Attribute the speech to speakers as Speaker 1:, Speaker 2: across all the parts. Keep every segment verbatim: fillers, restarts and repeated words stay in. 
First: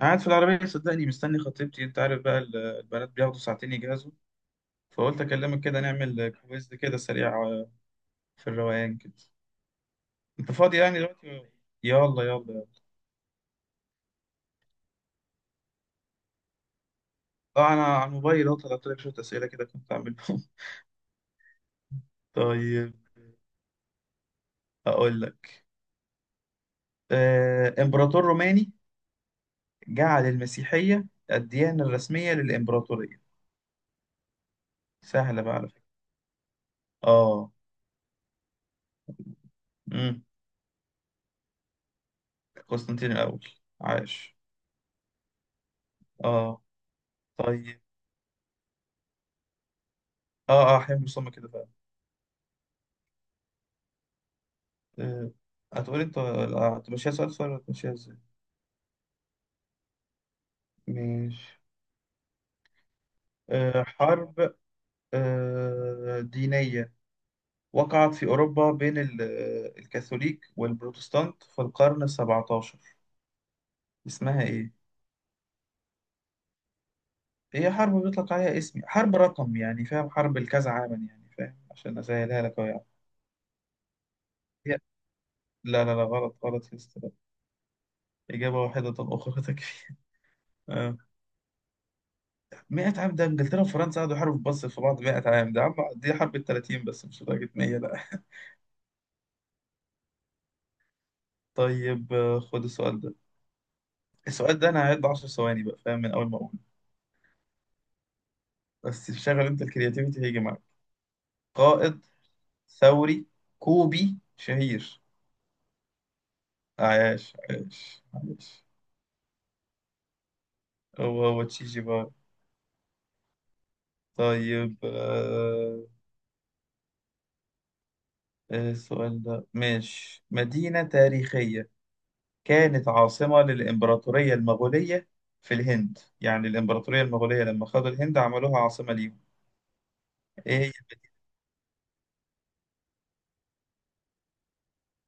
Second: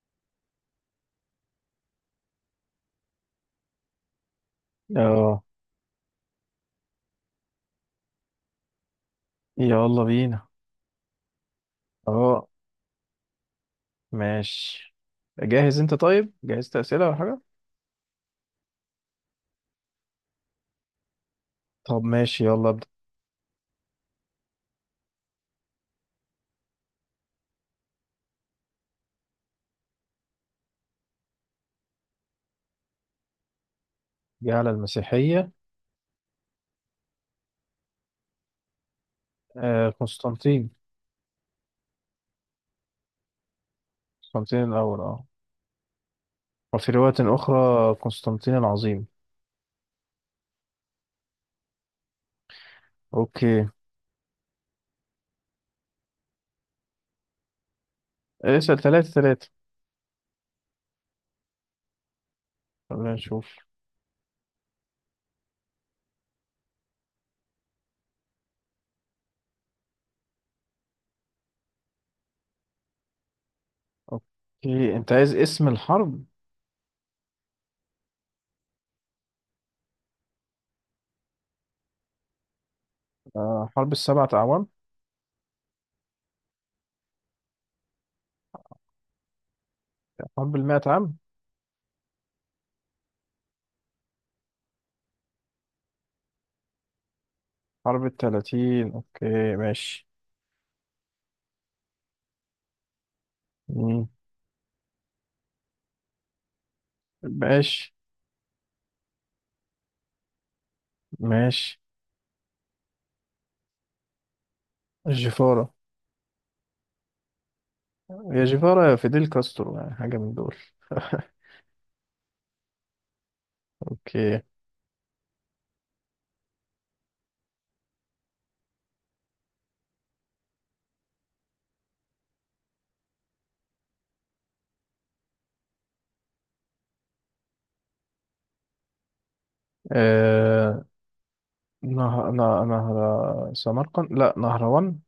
Speaker 1: قاعد في العربية صدقني، مستني خطيبتي. انت عارف بقى، ال- البنات بياخدوا ساعتين يجهزوا. فقلت
Speaker 2: اه،
Speaker 1: اكلمك كده نعمل كويز كده سريع، آه، في الروقان كده.
Speaker 2: يلا بينا.
Speaker 1: انت فاضي يعني دلوقتي؟ يلا
Speaker 2: اه،
Speaker 1: يلا.
Speaker 2: ماشي. جاهز انت؟ طيب، جهزت اسئله ولا حاجه؟
Speaker 1: اه، انا على الموبايل اهو، طلعت لك شوية اسئلة كده كنت عاملهم
Speaker 2: طب ماشي، يلا ابدا.
Speaker 1: طيب، اقول لك. آه، امبراطور روماني جعل المسيحية الديانة الرسمية للامبراطورية.
Speaker 2: جه على
Speaker 1: سهلة
Speaker 2: المسيحيه.
Speaker 1: بقى على فكرة. اه.
Speaker 2: آه
Speaker 1: امم
Speaker 2: قسطنطين.
Speaker 1: قسطنطين الاول. عاش.
Speaker 2: قسطنطين الاول، اه.
Speaker 1: اه.
Speaker 2: وفي روايه
Speaker 1: طيب.
Speaker 2: اخرى قسطنطين العظيم.
Speaker 1: اه اه، حلم صم كده.
Speaker 2: اوكي.
Speaker 1: آه، هتقولي الط- لا، هتمشيها سؤال سؤال ولا هتمشيها ازاي؟
Speaker 2: آه، اسال ثلاثه ثلاثه.
Speaker 1: ماشي.
Speaker 2: خلينا نشوف.
Speaker 1: آه، حرب، آه، دينية وقعت في أوروبا بين ال- آه، الكاثوليك والبروتستانت في القرن السبعتاشر. اسمها إيه؟
Speaker 2: اوكي، انت عايز اسم الحرب.
Speaker 1: هي حرب بيطلق عليها اسم حرب رقم، يعني فاهم، حرب الكذا عاما، يعني فاهم، عشان أسهلها لك أهو يعني.
Speaker 2: آه حرب السبعة اعوام.
Speaker 1: هي- لا لا لا غلط غلط يا أستاذ. إجابة واحدة أخرى تكفي.
Speaker 2: حرب المائة
Speaker 1: آه.
Speaker 2: عام.
Speaker 1: مية عام ده إنجلترا وفرنسا قعدوا يحاربوا في بص في بعض مية عام. ده عم، دي حرب ال التلاتين، بس مش لدرجة مية،
Speaker 2: حرب
Speaker 1: لا.
Speaker 2: الثلاثين، اوكي ماشي.
Speaker 1: طيب، آه، خد السؤال ده.
Speaker 2: مم.
Speaker 1: السؤال ده انا هعد 10 ثواني، بقى فاهم من اول ما اقول،
Speaker 2: ماشي.
Speaker 1: بس شغل انت الكرياتيفيتي هيجي معاك.
Speaker 2: ماشي.
Speaker 1: قائد ثوري كوبي شهير.
Speaker 2: الجفاره.
Speaker 1: عاش عاش
Speaker 2: يا
Speaker 1: عاش.
Speaker 2: جيفارا يا فيديل كاسترو، يعني حاجة من دول.
Speaker 1: هو هو تشيجي بار.
Speaker 2: اوكي.
Speaker 1: طيب. آه. آه، السؤال ده ماشي. مدينة تاريخية كانت عاصمة للإمبراطورية المغولية في الهند. يعني الإمبراطورية المغولية لما خدوا الهند عملوها عاصمة ليهم. إيه هي؟
Speaker 2: آه... نهر... نه- نهر سمرقند، لا، نهروان.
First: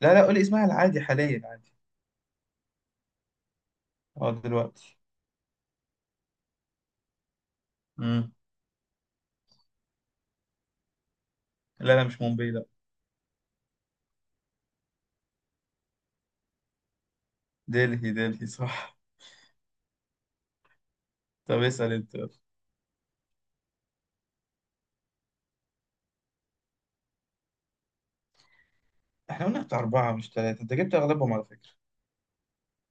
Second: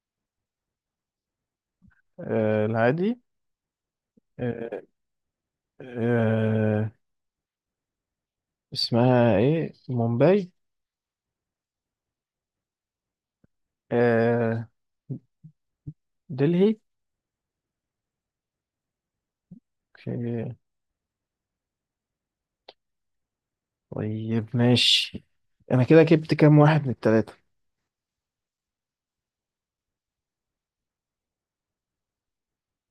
Speaker 1: لا لا، قول اسمها العادي حاليا عادي.
Speaker 2: آه... العادي.
Speaker 1: اه
Speaker 2: آه...
Speaker 1: دلوقتي.
Speaker 2: آه...
Speaker 1: مم.
Speaker 2: اسمها ايه؟ مومباي؟
Speaker 1: لا لا، مش مومباي، لا.
Speaker 2: آه... دلهي.
Speaker 1: دلهي دلهي صح.
Speaker 2: اوكي.
Speaker 1: طب اسأل انت يلا.
Speaker 2: طيب ماشي. انا كده جبت كام واحد من التلاتة؟
Speaker 1: احنا قلنا بتاع أربعة مش ثلاثة، انت جبت أغلبهم على فكرة.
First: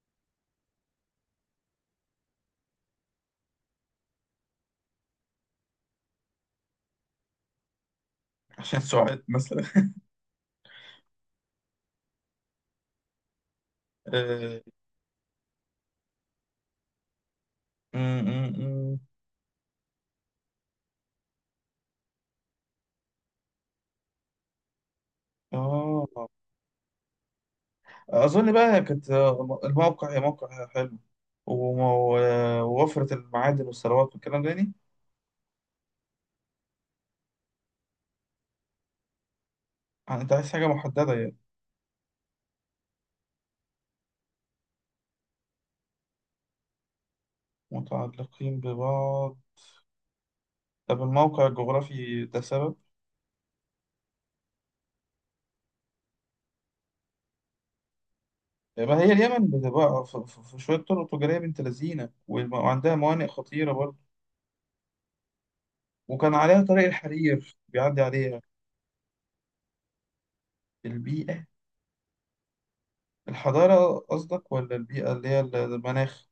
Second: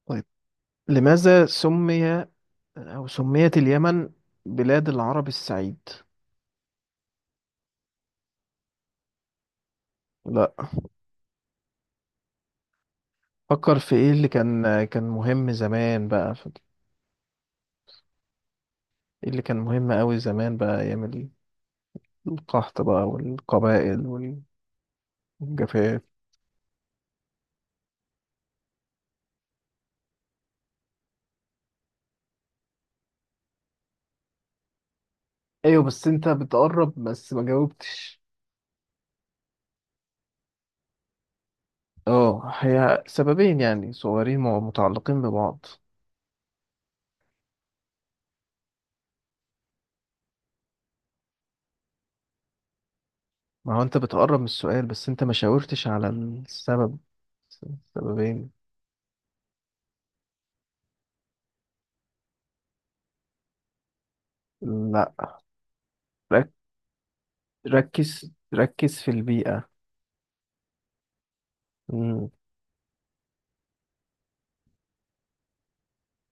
Speaker 2: طيب، لماذا سمي او سميت اليمن بلاد العرب السعيد؟
Speaker 1: عشان سعاد مثلا.
Speaker 2: لا. فكر في ايه اللي
Speaker 1: آه.
Speaker 2: كان كان مهم زمان بقى.
Speaker 1: أم، أم، أم.
Speaker 2: إيه اللي كان مهم أوي زمان بقى؟ أيام ال- القحط بقى والقبائل وال- والجفاف.
Speaker 1: آه. أظن بقى كانت، آه، الموقع موقع حلو، وم- و- ووفرة المعادن والثروات والكلام ده يعني.
Speaker 2: ايوه، بس انت بتقرب بس ما جاوبتش.
Speaker 1: انت عايز حاجة محددة يعني.
Speaker 2: اه، هي سببين يعني صغيرين، مع- متعلقين ببعض.
Speaker 1: متعلقين ببعض. طب الموقع الجغرافي ده سبب.
Speaker 2: ما هو انت بتقرب من السؤال بس انت ما شاورتش على السبب. سببين.
Speaker 1: ما هي اليمن بتبقى في في- في شوية طرق تجارية بنت لذينة، والم- وعندها موانئ خطيرة،
Speaker 2: لا.
Speaker 1: وكان
Speaker 2: رك-
Speaker 1: عليها طريق الحرير بيعدي
Speaker 2: ركز،
Speaker 1: عليها.
Speaker 2: ركز في البيئة.
Speaker 1: البيئة.
Speaker 2: مم.
Speaker 1: الحضارة قصدك ولا البيئة اللي هي المناخ؟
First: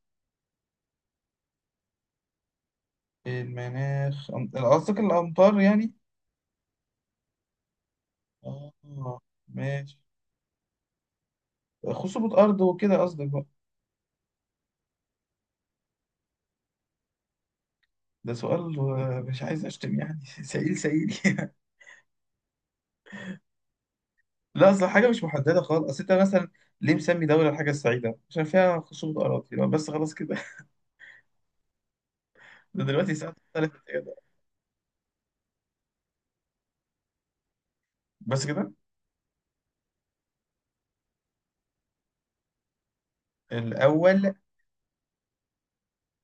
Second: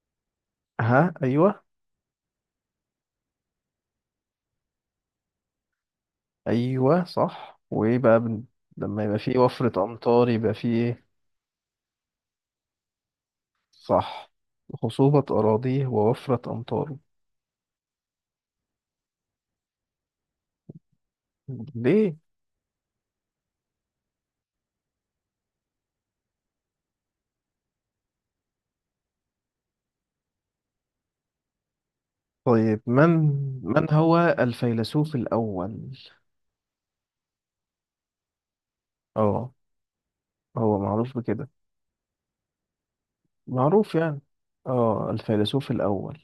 Speaker 2: ها، ايوه.
Speaker 1: المناخ، أم- قصدك الأمطار يعني.
Speaker 2: ايوه صح، وايه بقى بن... لما يبقى
Speaker 1: آه.
Speaker 2: فيه وفرة
Speaker 1: ماشي.
Speaker 2: امطار، يبقى فيه.
Speaker 1: خصوبة أرض وكده قصدك بقى.
Speaker 2: صح. خصوبة أراضيه ووفرة أمطاره.
Speaker 1: ده سؤال، آه، مش عايز أشتم يعني سئيل سئيل يعني.
Speaker 2: ليه؟
Speaker 1: لا، أصل حاجة مش محددة خالص. أصل أنت مثلا ليه مسمي دولة الحاجة السعيدة؟ عشان فيها خصوبة أراضي. يبقى بس خلاص كده.
Speaker 2: طيب،
Speaker 1: ده
Speaker 2: من
Speaker 1: دلوقتي الساعة اتختلفت
Speaker 2: من
Speaker 1: كده.
Speaker 2: هو الفيلسوف الأول؟
Speaker 1: بس كده.
Speaker 2: اه، هو معروف بكده، معروف يعني.
Speaker 1: الأول.
Speaker 2: اه، الفيلسوف الأول.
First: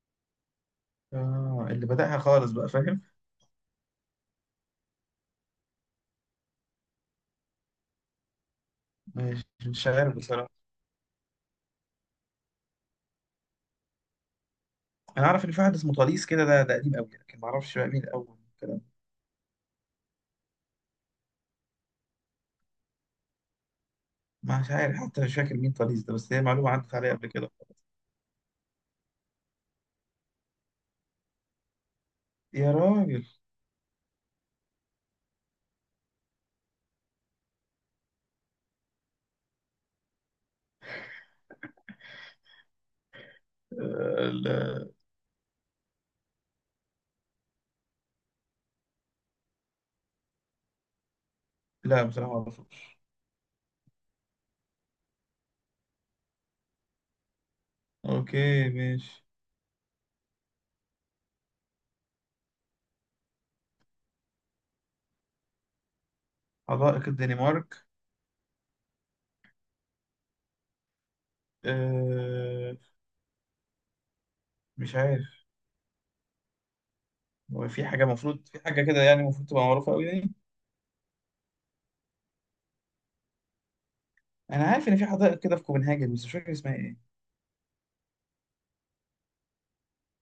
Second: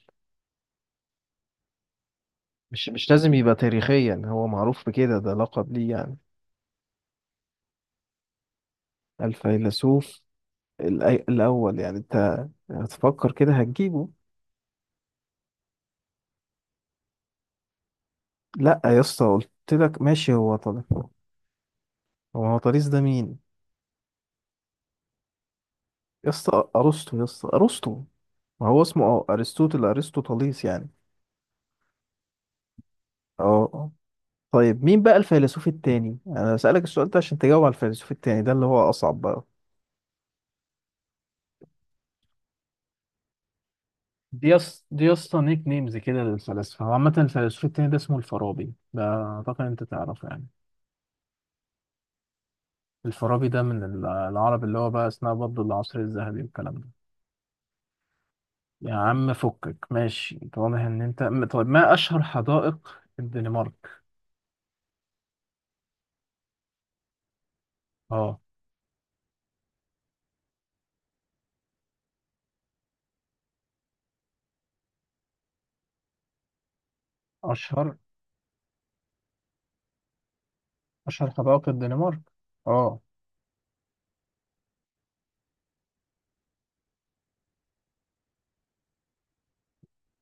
Speaker 1: آه، اللي بدأها خالص بقى،
Speaker 2: مش
Speaker 1: فاهم؟
Speaker 2: مش لازم يبقى تاريخيا، هو معروف بكده، ده لقب ليه يعني.
Speaker 1: مش مش عارف
Speaker 2: الفيلسوف
Speaker 1: بصراحة.
Speaker 2: الأي- الأول، يعني أنت هتفكر كده هتجيبه.
Speaker 1: انا اعرف ان في واحد اسمه طليس كده، ده ده قديم قوي، لكن ما اعرفش بقى مين الاول
Speaker 2: لأ
Speaker 1: الكلام.
Speaker 2: يا اسطى، قلت لك ماشي هو طلع هو. هو طريس ده مين؟
Speaker 1: مش عارف حتى، مش فاكر مين طليس ده،
Speaker 2: يا
Speaker 1: بس هي
Speaker 2: اسطى
Speaker 1: معلومه عدت عليا
Speaker 2: أرسطو، يا
Speaker 1: قبل
Speaker 2: اسطى
Speaker 1: كده.
Speaker 2: أرسطو. ما هو اسمه اه ارسطوطل، ارسطوطاليس يعني.
Speaker 1: يا راجل.
Speaker 2: اه. آه. طيب، مين بقى الفيلسوف التاني؟ انا بسألك السؤال ده عشان تجاوب على الفيلسوف التاني ده اللي هو اصعب بقى.
Speaker 1: آه.
Speaker 2: دي يص...
Speaker 1: لا،
Speaker 2: دي يا اسطى نيك نيمز كده للفلاسفة. هو عامة الفيلسوف التاني ده اسمه الفارابي، ده أعتقد أنت تعرفه يعني.
Speaker 1: لا بصراحه ما اعرفوش.
Speaker 2: الفارابي ده من ال- العرب، اللي هو بقى أثناء برضه العصر الذهبي والكلام ده.
Speaker 1: اوكي
Speaker 2: يا
Speaker 1: ماشي.
Speaker 2: عم فكك ماشي، أنت واضح إن أنت م- طيب، ما أشهر حدائق الدنمارك؟
Speaker 1: حدائق الدنمارك.
Speaker 2: أه.
Speaker 1: أه. مش عارف. هو في
Speaker 2: أشهر
Speaker 1: حاجه، المفروض في حاجه كده يعني، المفروض تبقى معروفه قوي يعني.
Speaker 2: أشهر حدائق الدنمارك؟ أه.
Speaker 1: انا عارف ان في حدائق كده في كوبنهاجن، بس مش فاكر اسمها ايه.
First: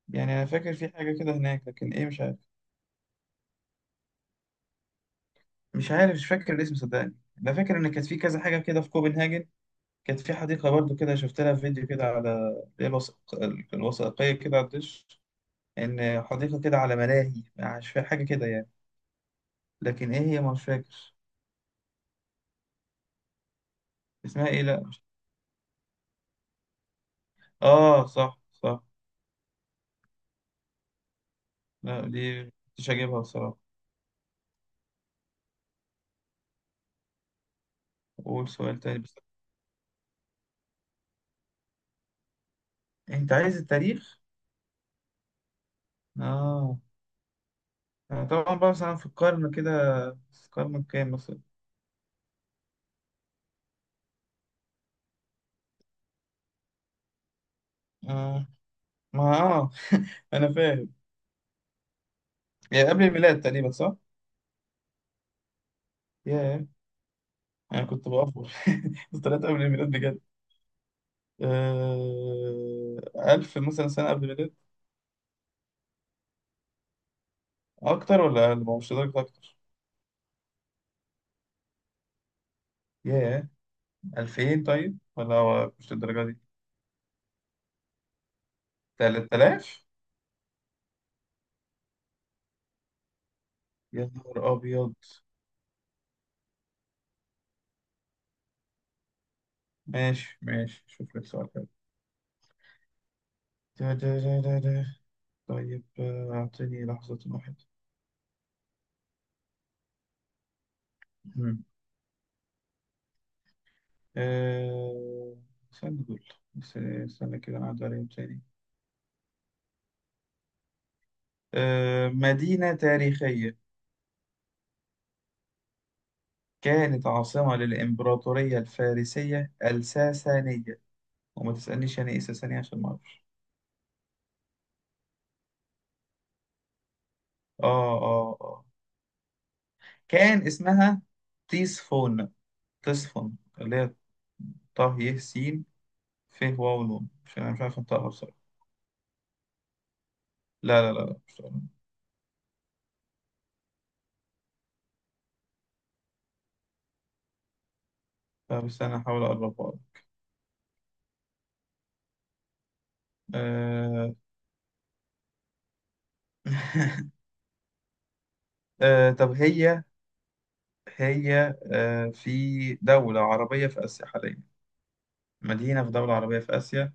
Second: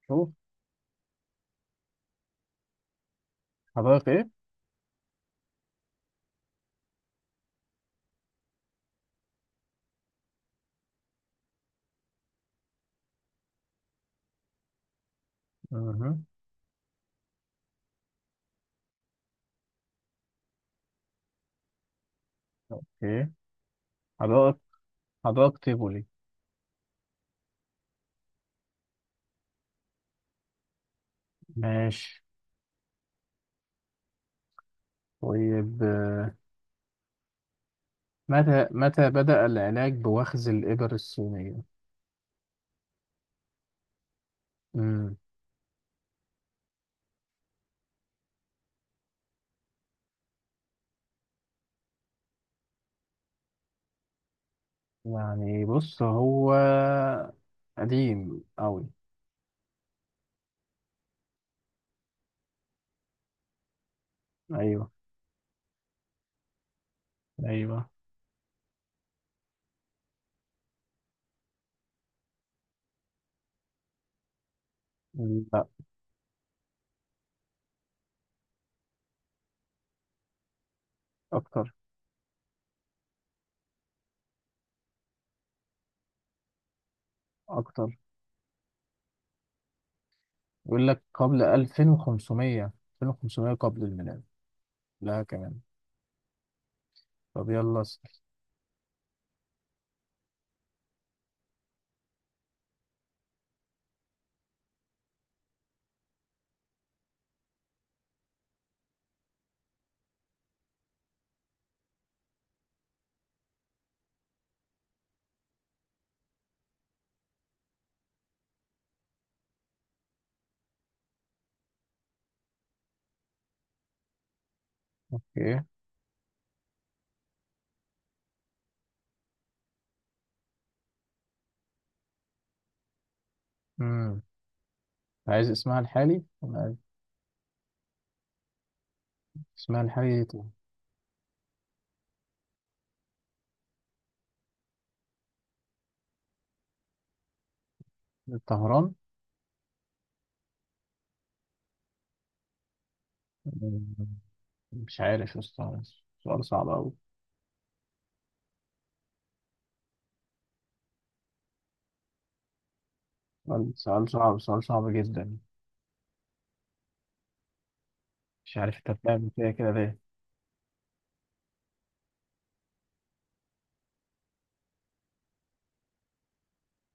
Speaker 2: شوف.
Speaker 1: يعني انا فاكر في حاجه كده هناك، لكن ايه مش عارف.
Speaker 2: حدائق
Speaker 1: مش عارف مش فاكر الاسم صدقني. انا فاكر ان كانت في كذا حاجه كده في كوبنهاجن. كانت في حديقة برضو كده، شفت لها فيديو كده على اللي هي الوثائق- الوثائقية كده على الدش.
Speaker 2: إيه؟
Speaker 1: إن حديقة كده على ملاهي. مش فاكر حاجة كده يعني، لكن إيه هي مش فاكر.
Speaker 2: اوكي.
Speaker 1: اسمها
Speaker 2: حدائق
Speaker 1: إيه؟ لأ.
Speaker 2: حدائق تيفولي.
Speaker 1: آه صح صح. لا
Speaker 2: ماشي.
Speaker 1: دي مش هجيبها بصراحة.
Speaker 2: طيب،
Speaker 1: قول
Speaker 2: متى
Speaker 1: سؤال تاني
Speaker 2: متى
Speaker 1: بس.
Speaker 2: بدأ العلاج بوخز الإبر الصينية؟
Speaker 1: أنت عايز التاريخ؟
Speaker 2: امم
Speaker 1: آه. أنا طبعا بقى مثلا في القرن كده، في القرن كام مثلا؟
Speaker 2: يعني بص، هو قديم
Speaker 1: آه.
Speaker 2: أوي.
Speaker 1: ما آه أنا فاهم. يعني قبل الميلاد تقريبا صح؟
Speaker 2: أيوه،
Speaker 1: ياه. أنا
Speaker 2: أيوه.
Speaker 1: كنت بأفور طلعت قبل الميلاد بجد. آه، ألف مثلا سنة قبل الميلاد.
Speaker 2: لا.
Speaker 1: أكتر ولا أقل؟ ما هو مش لدرجة أكتر.
Speaker 2: أكتر.
Speaker 1: ياه. ألفين طيب، ولا هو مش للدرجة دي.
Speaker 2: أكتر.
Speaker 1: تلات آلاف.
Speaker 2: يقول لك قبل ألفين وخمسمية. ألفين وخمسمية قبل
Speaker 1: يا
Speaker 2: الميلاد.
Speaker 1: نهار أبيض.
Speaker 2: لا كمان. طب يلا اسأل.
Speaker 1: ماشي ماشي. شوف لك سؤال حلو. ده ده ده ده ده. طيب، آه، أعطيني لحظة واحدة. مم. آه، استنى دول. بس- استنى كده أنا عدى عليهم تاني. آه، مدينة تاريخية
Speaker 2: أوكي.
Speaker 1: كانت عاصمة للإمبراطورية الفارسية الساسانية. وما تسألنيش يعني ايه ساسانية عشان ما اعرفش.
Speaker 2: امم عايز اسمها الحالي؟
Speaker 1: اه اه اه.
Speaker 2: اسمها الحالي
Speaker 1: كان اسمها تيسفون. تيسفون اللي هي طه ي س ف واو نون. مش انا مش عارف انطقها بصراحة.
Speaker 2: طهران.
Speaker 1: لا لا لا لا مش عارف.
Speaker 2: مش عارف يا اسطى، سؤال صعب أوي.
Speaker 1: لا، بس انا هحاول اقربها لك.
Speaker 2: سؤال، سؤال
Speaker 1: آه...
Speaker 2: صعب، سؤال صعب جدا. مش عارف أنت
Speaker 1: آه...
Speaker 2: بتعمل
Speaker 1: طب
Speaker 2: كده كده
Speaker 1: هي،
Speaker 2: ليه.
Speaker 1: هي آه، في دولة عربية في آسيا حاليا. مدينة في دولة عربية في آسيا.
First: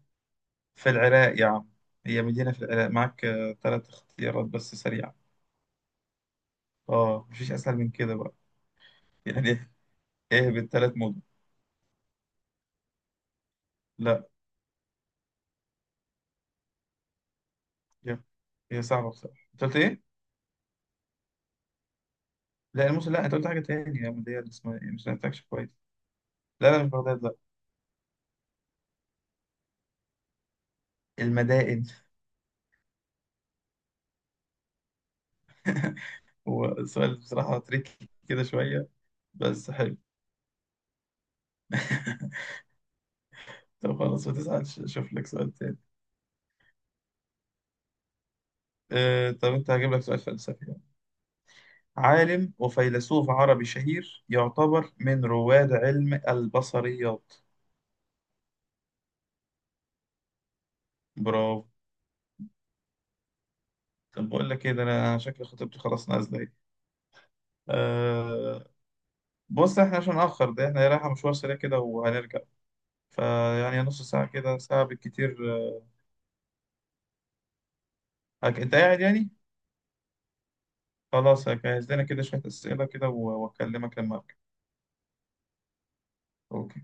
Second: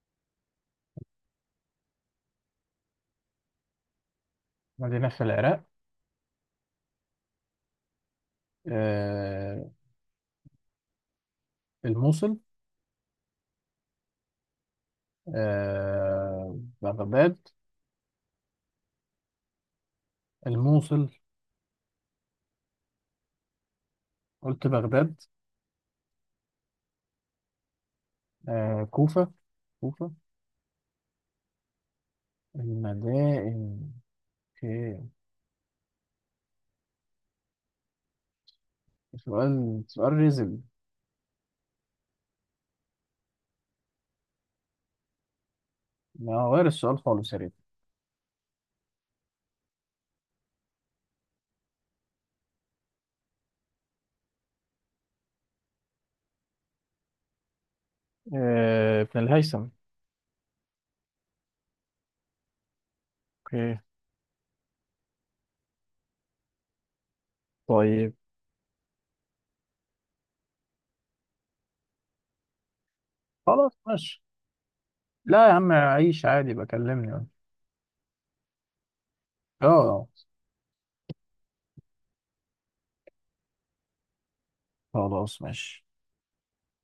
Speaker 1: في العراق يا عم. هي مدينة في العراق. معاك آه... ثلاث اختيارات بس
Speaker 2: مدينة
Speaker 1: سريعة.
Speaker 2: في العراق.
Speaker 1: اه مفيش أسهل من كده بقى
Speaker 2: آه
Speaker 1: يعني ايه بالثلاث مدن.
Speaker 2: الموصل.
Speaker 1: لا.
Speaker 2: آه بغداد.
Speaker 1: هي هي صعبة بصراحة. انت قلت ايه؟
Speaker 2: الموصل.
Speaker 1: لا الموسم لا. انت قلت حاجة تاني يا عم، اللي هي اللي
Speaker 2: قلت
Speaker 1: اسمها ايه، مش
Speaker 2: بغداد.
Speaker 1: بتاعتكش كويس. لا لا، مش بغداد، لا.
Speaker 2: آه كوفة. كوفة.
Speaker 1: المدائن.
Speaker 2: المدائن. اوكي.
Speaker 1: هو السؤال بصراحة تريكي كده شوية،
Speaker 2: سؤال،
Speaker 1: بس حلو
Speaker 2: سؤال ريزل.
Speaker 1: طب خلاص ما تزعلش، اشوف لك سؤال تاني.
Speaker 2: ما غير السؤال خالص يا ريت.
Speaker 1: أه، طب انت هجيب لك سؤال فلسفي يعني. عالم وفيلسوف عربي شهير يعتبر من رواد علم البصريات.
Speaker 2: آه ابن الهيثم.
Speaker 1: برافو.
Speaker 2: اوكي.
Speaker 1: طب بقول لك ايه ده، انا شكل خطيبتي خلاص نازلة.
Speaker 2: طيب
Speaker 1: ايه، بص احنا عشان نأخر ده، احنا رايحة مشوار سريع كده وهنرجع.
Speaker 2: خلاص
Speaker 1: فيعني نص
Speaker 2: ماشي.
Speaker 1: ساعة كده، ساعة
Speaker 2: لا يا
Speaker 1: بالكتير،
Speaker 2: عم،
Speaker 1: آه.
Speaker 2: عيش عادي، بكلمني.
Speaker 1: هك- انت قاعد يعني.
Speaker 2: اه.
Speaker 1: خلاص هجهز لنا كده شوية أسئلة كده، و- وأكلمك لما أرجع.
Speaker 2: خلاص ماشي.
Speaker 1: أوكي